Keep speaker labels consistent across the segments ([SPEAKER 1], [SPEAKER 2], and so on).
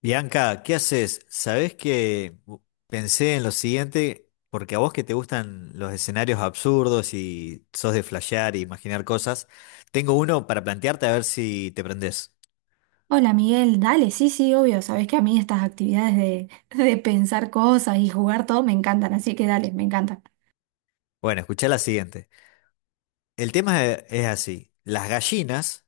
[SPEAKER 1] Bianca, ¿qué haces? Sabés que pensé en lo siguiente, porque a vos que te gustan los escenarios absurdos y sos de flashear e imaginar cosas, tengo uno para plantearte a ver si te prendés.
[SPEAKER 2] Hola Miguel, dale, sí, sí, obvio, sabes que a mí estas actividades de, de pensar cosas y jugar todo me encantan, así que dale, me encantan.
[SPEAKER 1] Bueno, escuchá la siguiente. El tema es así. Las gallinas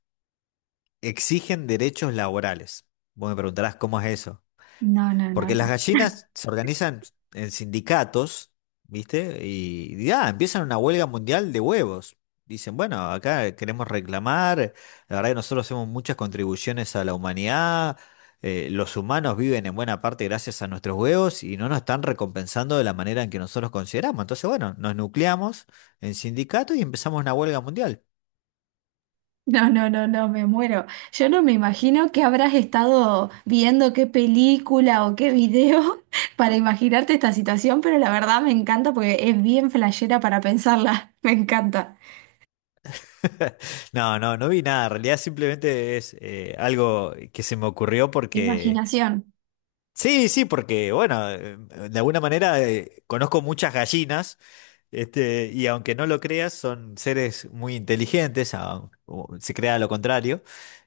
[SPEAKER 1] exigen derechos laborales. Vos me preguntarás cómo es eso.
[SPEAKER 2] No, no, no,
[SPEAKER 1] Porque las
[SPEAKER 2] no.
[SPEAKER 1] gallinas se organizan en sindicatos, ¿viste? Y ya, empiezan una huelga mundial de huevos. Dicen, bueno, acá queremos reclamar, la verdad que nosotros hacemos muchas contribuciones a la humanidad, los humanos viven en buena parte gracias a nuestros huevos y no nos están recompensando de la manera en que nosotros consideramos. Entonces, bueno, nos nucleamos en sindicatos y empezamos una huelga mundial.
[SPEAKER 2] No, no, no, no, me muero. Yo no me imagino que habrás estado viendo qué película o qué video para imaginarte esta situación, pero la verdad me encanta porque es bien flashera para pensarla. Me encanta.
[SPEAKER 1] No, no, no vi nada, en realidad simplemente es algo que se me ocurrió porque...
[SPEAKER 2] Imaginación.
[SPEAKER 1] Sí, sí, porque bueno, de alguna manera conozco muchas gallinas, este, y aunque no lo creas, son seres muy inteligentes, o se crea lo contrario,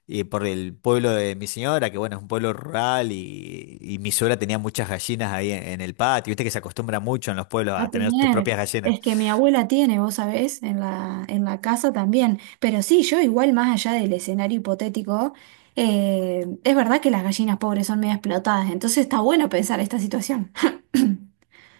[SPEAKER 1] y por el pueblo de mi señora, que bueno, es un pueblo rural, y mi suegra tenía muchas gallinas ahí en el patio, viste que se acostumbra mucho en los pueblos
[SPEAKER 2] A
[SPEAKER 1] a tener tus
[SPEAKER 2] tener.
[SPEAKER 1] propias gallinas.
[SPEAKER 2] Es que mi abuela tiene, vos sabés, en la casa también. Pero sí, yo igual más allá del escenario hipotético, es verdad que las gallinas pobres son medio explotadas, entonces está bueno pensar esta situación.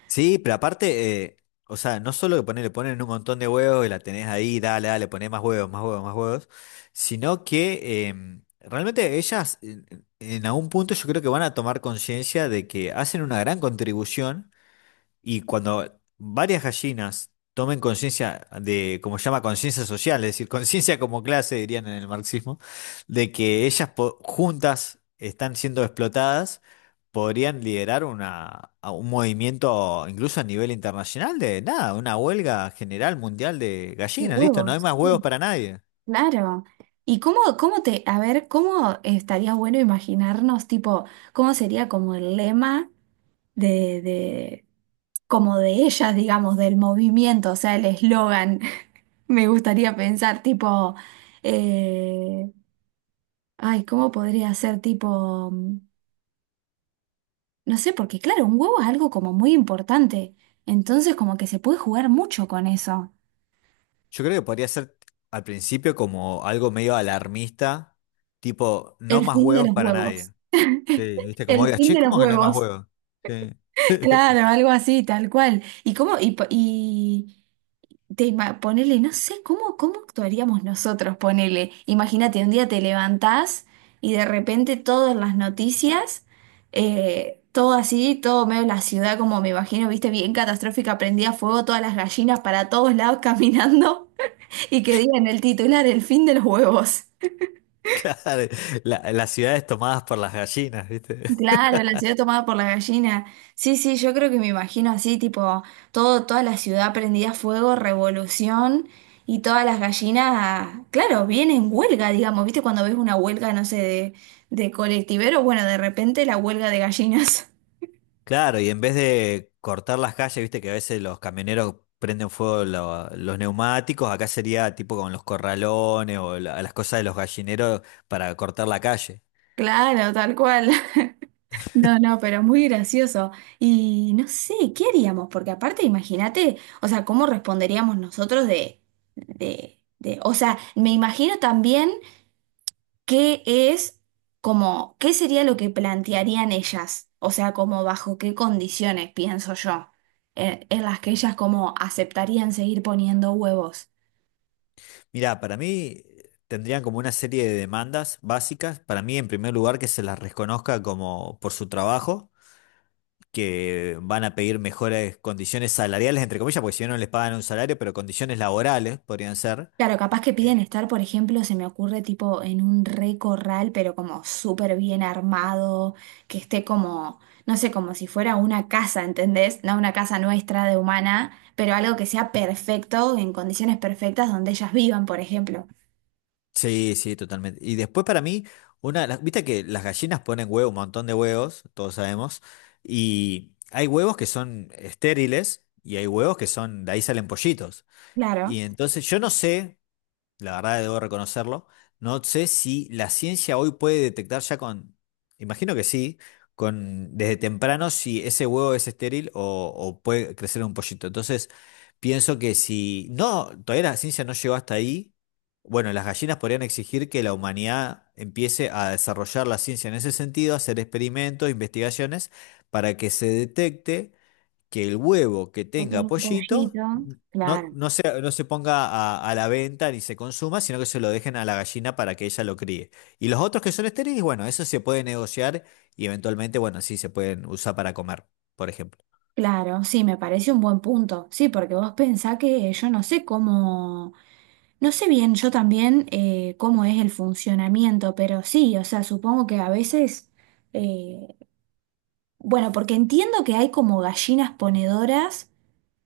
[SPEAKER 1] Sí, pero aparte, o sea, no solo que poner, le ponen un montón de huevos y la tenés ahí, dale, dale, poné más huevos, más huevos, más huevos, sino que realmente ellas en algún punto yo creo que van a tomar conciencia de que hacen una gran contribución. Y cuando varias gallinas tomen conciencia de, como se llama, conciencia social, es decir, conciencia como clase, dirían en el marxismo, de que ellas juntas están siendo explotadas, podrían liderar una, a un movimiento incluso a nivel internacional de nada, una huelga general mundial de
[SPEAKER 2] De
[SPEAKER 1] gallinas, listo, no hay
[SPEAKER 2] huevos,
[SPEAKER 1] más
[SPEAKER 2] sí.
[SPEAKER 1] huevos para nadie.
[SPEAKER 2] Claro. ¿Y cómo, cómo te, a ver, cómo estaría bueno imaginarnos, tipo, cómo sería como el lema de, de, como de ellas, digamos, del movimiento, o sea, el eslogan? Me gustaría pensar tipo, eh, ay, ¿cómo podría ser tipo, no sé? Porque claro, un huevo es algo como muy importante, entonces como que se puede jugar mucho con eso.
[SPEAKER 1] Yo creo que podría ser al principio como algo medio alarmista, tipo, no
[SPEAKER 2] El
[SPEAKER 1] más
[SPEAKER 2] fin de
[SPEAKER 1] huevos
[SPEAKER 2] los
[SPEAKER 1] para
[SPEAKER 2] huevos.
[SPEAKER 1] nadie. Sí, viste, como
[SPEAKER 2] El
[SPEAKER 1] digas,
[SPEAKER 2] fin
[SPEAKER 1] che,
[SPEAKER 2] de los
[SPEAKER 1] ¿cómo que no hay más
[SPEAKER 2] huevos.
[SPEAKER 1] huevos? Sí.
[SPEAKER 2] Claro, algo así, tal cual. ¿Y cómo? Te ima- ponele, no sé, ¿cómo, cómo actuaríamos nosotros? Ponele, imagínate, un día te levantás y de repente todas las noticias, todo así, todo medio la ciudad, como me imagino, viste, bien catastrófica, prendía fuego todas las gallinas para todos lados caminando y que digan el titular, el fin de los huevos.
[SPEAKER 1] Claro, las ciudades tomadas por las gallinas, ¿viste?
[SPEAKER 2] Claro, la ciudad tomada por la gallina. Sí, sí, yo creo que me imagino así, tipo, toda la ciudad prendida a fuego, revolución, y todas las gallinas, claro, vienen en huelga, digamos, ¿viste? Cuando ves una huelga, no sé, de colectiveros, bueno, de repente la huelga de gallinas.
[SPEAKER 1] Claro, y en vez de cortar las calles, viste que a veces los camioneros prenden fuego los neumáticos, acá sería tipo con los corralones o las cosas de los gallineros para cortar la calle.
[SPEAKER 2] Claro, tal cual. No, no, pero muy gracioso. Y no sé, ¿qué haríamos? Porque aparte, imagínate, o sea, ¿cómo responderíamos nosotros o sea, me imagino también. ¿Qué es como, qué sería lo que plantearían ellas? O sea, como bajo qué condiciones, pienso yo, en las que ellas como aceptarían seguir poniendo huevos.
[SPEAKER 1] Mirá, para mí tendrían como una serie de demandas básicas. Para mí, en primer lugar, que se las reconozca como por su trabajo. Que van a pedir mejores condiciones salariales, entre comillas, porque si no no les pagan un salario, pero condiciones laborales podrían ser.
[SPEAKER 2] Claro, capaz que
[SPEAKER 1] Eh,
[SPEAKER 2] piden estar, por ejemplo, se me ocurre tipo en un re corral, pero como súper bien armado, que esté como, no sé, como si fuera una casa, ¿entendés? No una casa nuestra de humana, pero algo que sea perfecto, en condiciones perfectas donde ellas vivan, por ejemplo.
[SPEAKER 1] Sí, sí, totalmente. Y después para mí, una, viste que las gallinas ponen huevo, un montón de huevos, todos sabemos, y hay huevos que son estériles y hay huevos que son, de ahí salen pollitos. Y
[SPEAKER 2] Claro.
[SPEAKER 1] entonces yo no sé, la verdad debo reconocerlo. No sé si la ciencia hoy puede detectar ya con, imagino que sí, con desde temprano si ese huevo es estéril o puede crecer un pollito. Entonces, pienso que si no, todavía la ciencia no llegó hasta ahí, bueno, las gallinas podrían exigir que la humanidad empiece a desarrollar la ciencia en ese sentido, hacer experimentos, investigaciones, para que se detecte que el huevo que
[SPEAKER 2] Le pone
[SPEAKER 1] tenga
[SPEAKER 2] un
[SPEAKER 1] pollito
[SPEAKER 2] pollito.
[SPEAKER 1] no,
[SPEAKER 2] Claro,
[SPEAKER 1] no se ponga a la venta ni se consuma, sino que se lo dejen a la gallina para que ella lo críe. Y los otros que son estériles, bueno, eso se puede negociar y eventualmente, bueno, sí, se pueden usar para comer, por ejemplo.
[SPEAKER 2] claro, sí, me parece un buen punto. Sí, porque vos pensás que yo no sé cómo, no sé bien yo también cómo es el funcionamiento, pero sí, o sea, supongo que a veces, eh, bueno, porque entiendo que hay como gallinas ponedoras.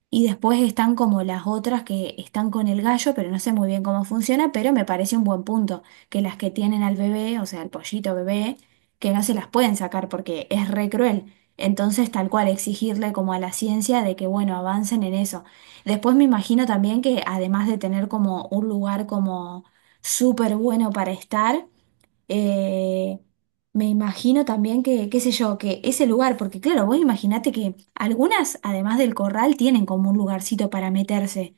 [SPEAKER 2] Y después están como las otras que están con el gallo, pero no sé muy bien cómo funciona, pero me parece un buen punto, que las que tienen al bebé, o sea, al pollito bebé, que no se las pueden sacar porque es re cruel. Entonces, tal cual, exigirle como a la ciencia de que, bueno, avancen en eso. Después me imagino también que además de tener como un lugar como súper bueno para estar, eh, me imagino también que, qué sé yo, que ese lugar, porque claro, vos imaginate que algunas, además del corral, tienen como un lugarcito para meterse,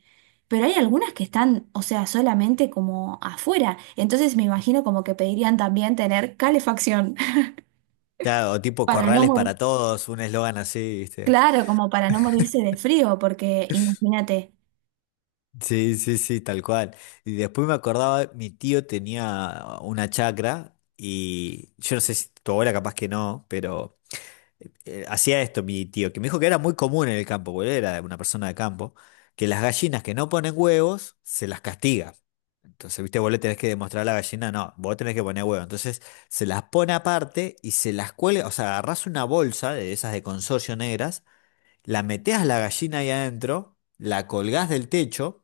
[SPEAKER 2] pero hay algunas que están, o sea, solamente como afuera. Entonces me imagino como que pedirían también tener calefacción
[SPEAKER 1] Claro, o tipo
[SPEAKER 2] para no
[SPEAKER 1] corrales
[SPEAKER 2] morir,
[SPEAKER 1] para todos, un eslogan así, ¿viste?
[SPEAKER 2] claro, como para no morirse de frío, porque imagínate,
[SPEAKER 1] Sí, sí, sí, tal cual. Y después me acordaba, mi tío tenía una chacra y yo no sé si tu abuela capaz que no, pero... hacía esto mi tío, que me dijo que era muy común en el campo, porque él era una persona de campo, que las gallinas que no ponen huevos se las castiga. Entonces, viste, vos le tenés que demostrar a la gallina, no, vos tenés que poner huevo. Entonces, se las pone aparte y se las cuelga, o sea, agarrás una bolsa de esas de consorcio negras, la metés a la gallina ahí adentro, la colgás del techo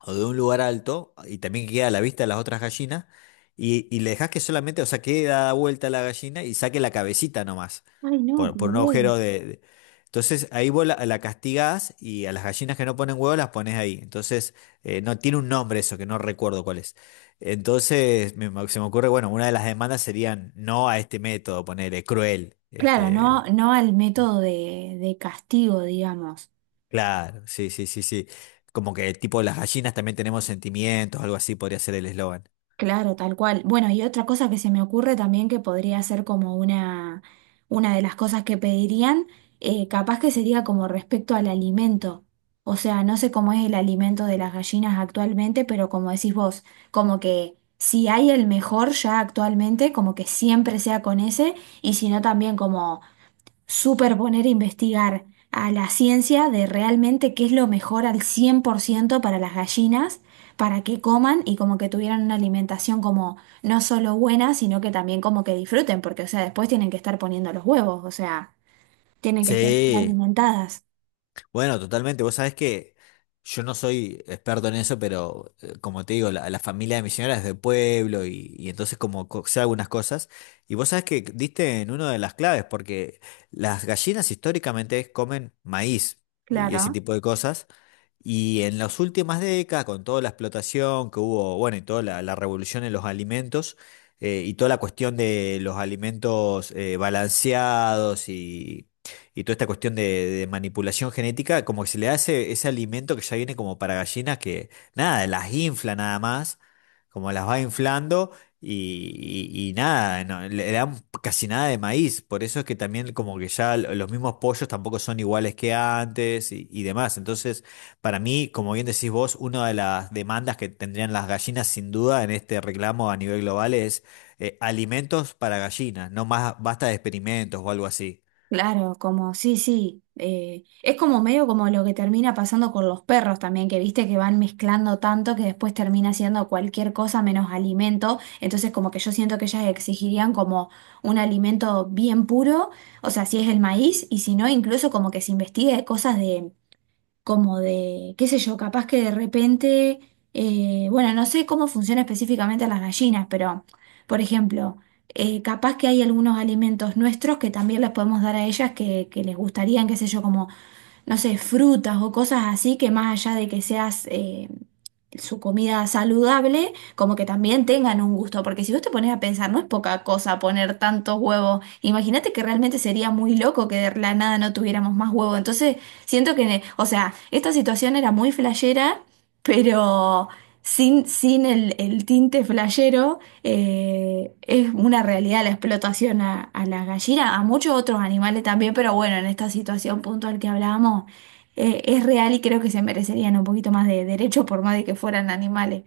[SPEAKER 1] o de un lugar alto y también que queda a la vista de las otras gallinas y le dejas que solamente, o sea, quede dada vuelta la gallina y saque la cabecita nomás
[SPEAKER 2] ay no,
[SPEAKER 1] por
[SPEAKER 2] como
[SPEAKER 1] un
[SPEAKER 2] digo,
[SPEAKER 1] agujero de... Entonces ahí vos la castigás y a las gallinas que no ponen huevos las pones ahí. Entonces no tiene un nombre eso, que no recuerdo cuál es. Entonces se me ocurre, bueno, una de las demandas serían no a este método, ponerle cruel.
[SPEAKER 2] claro, no,
[SPEAKER 1] Este,
[SPEAKER 2] no al método de castigo, digamos.
[SPEAKER 1] claro, sí, sí, sí, sí. Como que tipo las gallinas también tenemos sentimientos, algo así podría ser el eslogan.
[SPEAKER 2] Claro, tal cual. Bueno, y otra cosa que se me ocurre también que podría ser como una de las cosas que pedirían, capaz que sería como respecto al alimento. O sea, no sé cómo es el alimento de las gallinas actualmente, pero como decís vos, como que si hay el mejor ya actualmente, como que siempre sea con ese, y si no también como superponer e investigar a la ciencia de realmente qué es lo mejor al 100% para las gallinas, para que coman y como que tuvieran una alimentación como no solo buena, sino que también como que disfruten, porque o sea, después tienen que estar poniendo los huevos, o sea, tienen que estar
[SPEAKER 1] Sí,
[SPEAKER 2] alimentadas.
[SPEAKER 1] bueno, totalmente. Vos sabés que yo no soy experto en eso, pero como te digo, la familia de mi señora es de pueblo y entonces como sé algunas cosas. Y vos sabés que diste en una de las claves, porque las gallinas históricamente comen maíz y ese
[SPEAKER 2] Claro.
[SPEAKER 1] tipo de cosas. Y en las últimas décadas, con toda la explotación que hubo, bueno, y toda la revolución en los alimentos, y toda la cuestión de los alimentos balanceados y toda esta cuestión de manipulación genética, como que se le hace ese alimento que ya viene como para gallinas que nada, las infla nada más, como las va inflando y nada, no, le dan casi nada de maíz, por eso es que también como que ya los mismos pollos tampoco son iguales que antes y demás. Entonces, para mí, como bien decís vos, una de las demandas que tendrían las gallinas sin duda en este reclamo a nivel global es alimentos para gallinas, no más basta de experimentos o algo así.
[SPEAKER 2] Claro, como, sí, sí, es como medio como lo que termina pasando con los perros también, que viste que van mezclando tanto que después termina siendo cualquier cosa menos alimento, entonces como que yo siento que ellas exigirían como un alimento bien puro, o sea, si es el maíz, y si no, incluso como que se investigue cosas de como qué sé yo, capaz que de repente, bueno, no sé cómo funciona específicamente las gallinas, pero, por ejemplo, capaz que hay algunos alimentos nuestros que también les podemos dar a ellas que les gustarían, qué sé yo, como no sé, frutas o cosas así que más allá de que seas su comida saludable, como que también tengan un gusto, porque si vos te pones a pensar, no es poca cosa poner tantos huevos, imagínate que realmente sería muy loco que de la nada no tuviéramos más huevo, entonces siento que, o sea, esta situación era muy flashera, pero sin el, el tinte flashero. Es una realidad la explotación a la gallina, a muchos otros animales también, pero bueno, en esta situación puntual que hablábamos, es real y creo que se merecerían un poquito más de derecho por más de que fueran animales.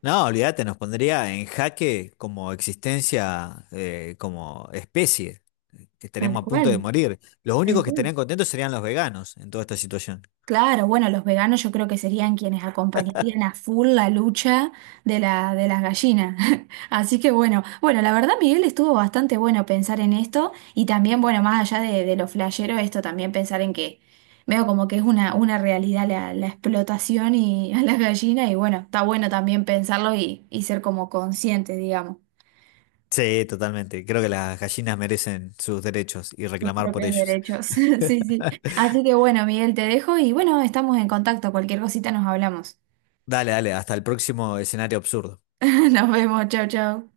[SPEAKER 1] No, olvídate, nos pondría en jaque como existencia, como especie. Que
[SPEAKER 2] Tal
[SPEAKER 1] estaríamos a
[SPEAKER 2] cual,
[SPEAKER 1] punto de morir. Los
[SPEAKER 2] tal
[SPEAKER 1] únicos que
[SPEAKER 2] cual.
[SPEAKER 1] estarían contentos serían los veganos en toda esta situación.
[SPEAKER 2] Claro, bueno, los veganos yo creo que serían quienes acompañarían a full la lucha de las gallinas. Así que bueno, bueno, la verdad, Miguel, estuvo bastante bueno pensar en esto y también, bueno, más allá de lo flashero, esto también pensar en que veo como que es una realidad la explotación y a las gallinas y bueno, está bueno también pensarlo y ser como consciente, digamos,
[SPEAKER 1] Sí, totalmente. Creo que las gallinas merecen sus derechos y
[SPEAKER 2] de sus
[SPEAKER 1] reclamar por
[SPEAKER 2] propios
[SPEAKER 1] ellos.
[SPEAKER 2] derechos. Sí, sí. Así que bueno, Miguel, te dejo y bueno, estamos en contacto, cualquier cosita nos hablamos.
[SPEAKER 1] Dale, dale, hasta el próximo escenario absurdo.
[SPEAKER 2] Nos vemos, chau, chau.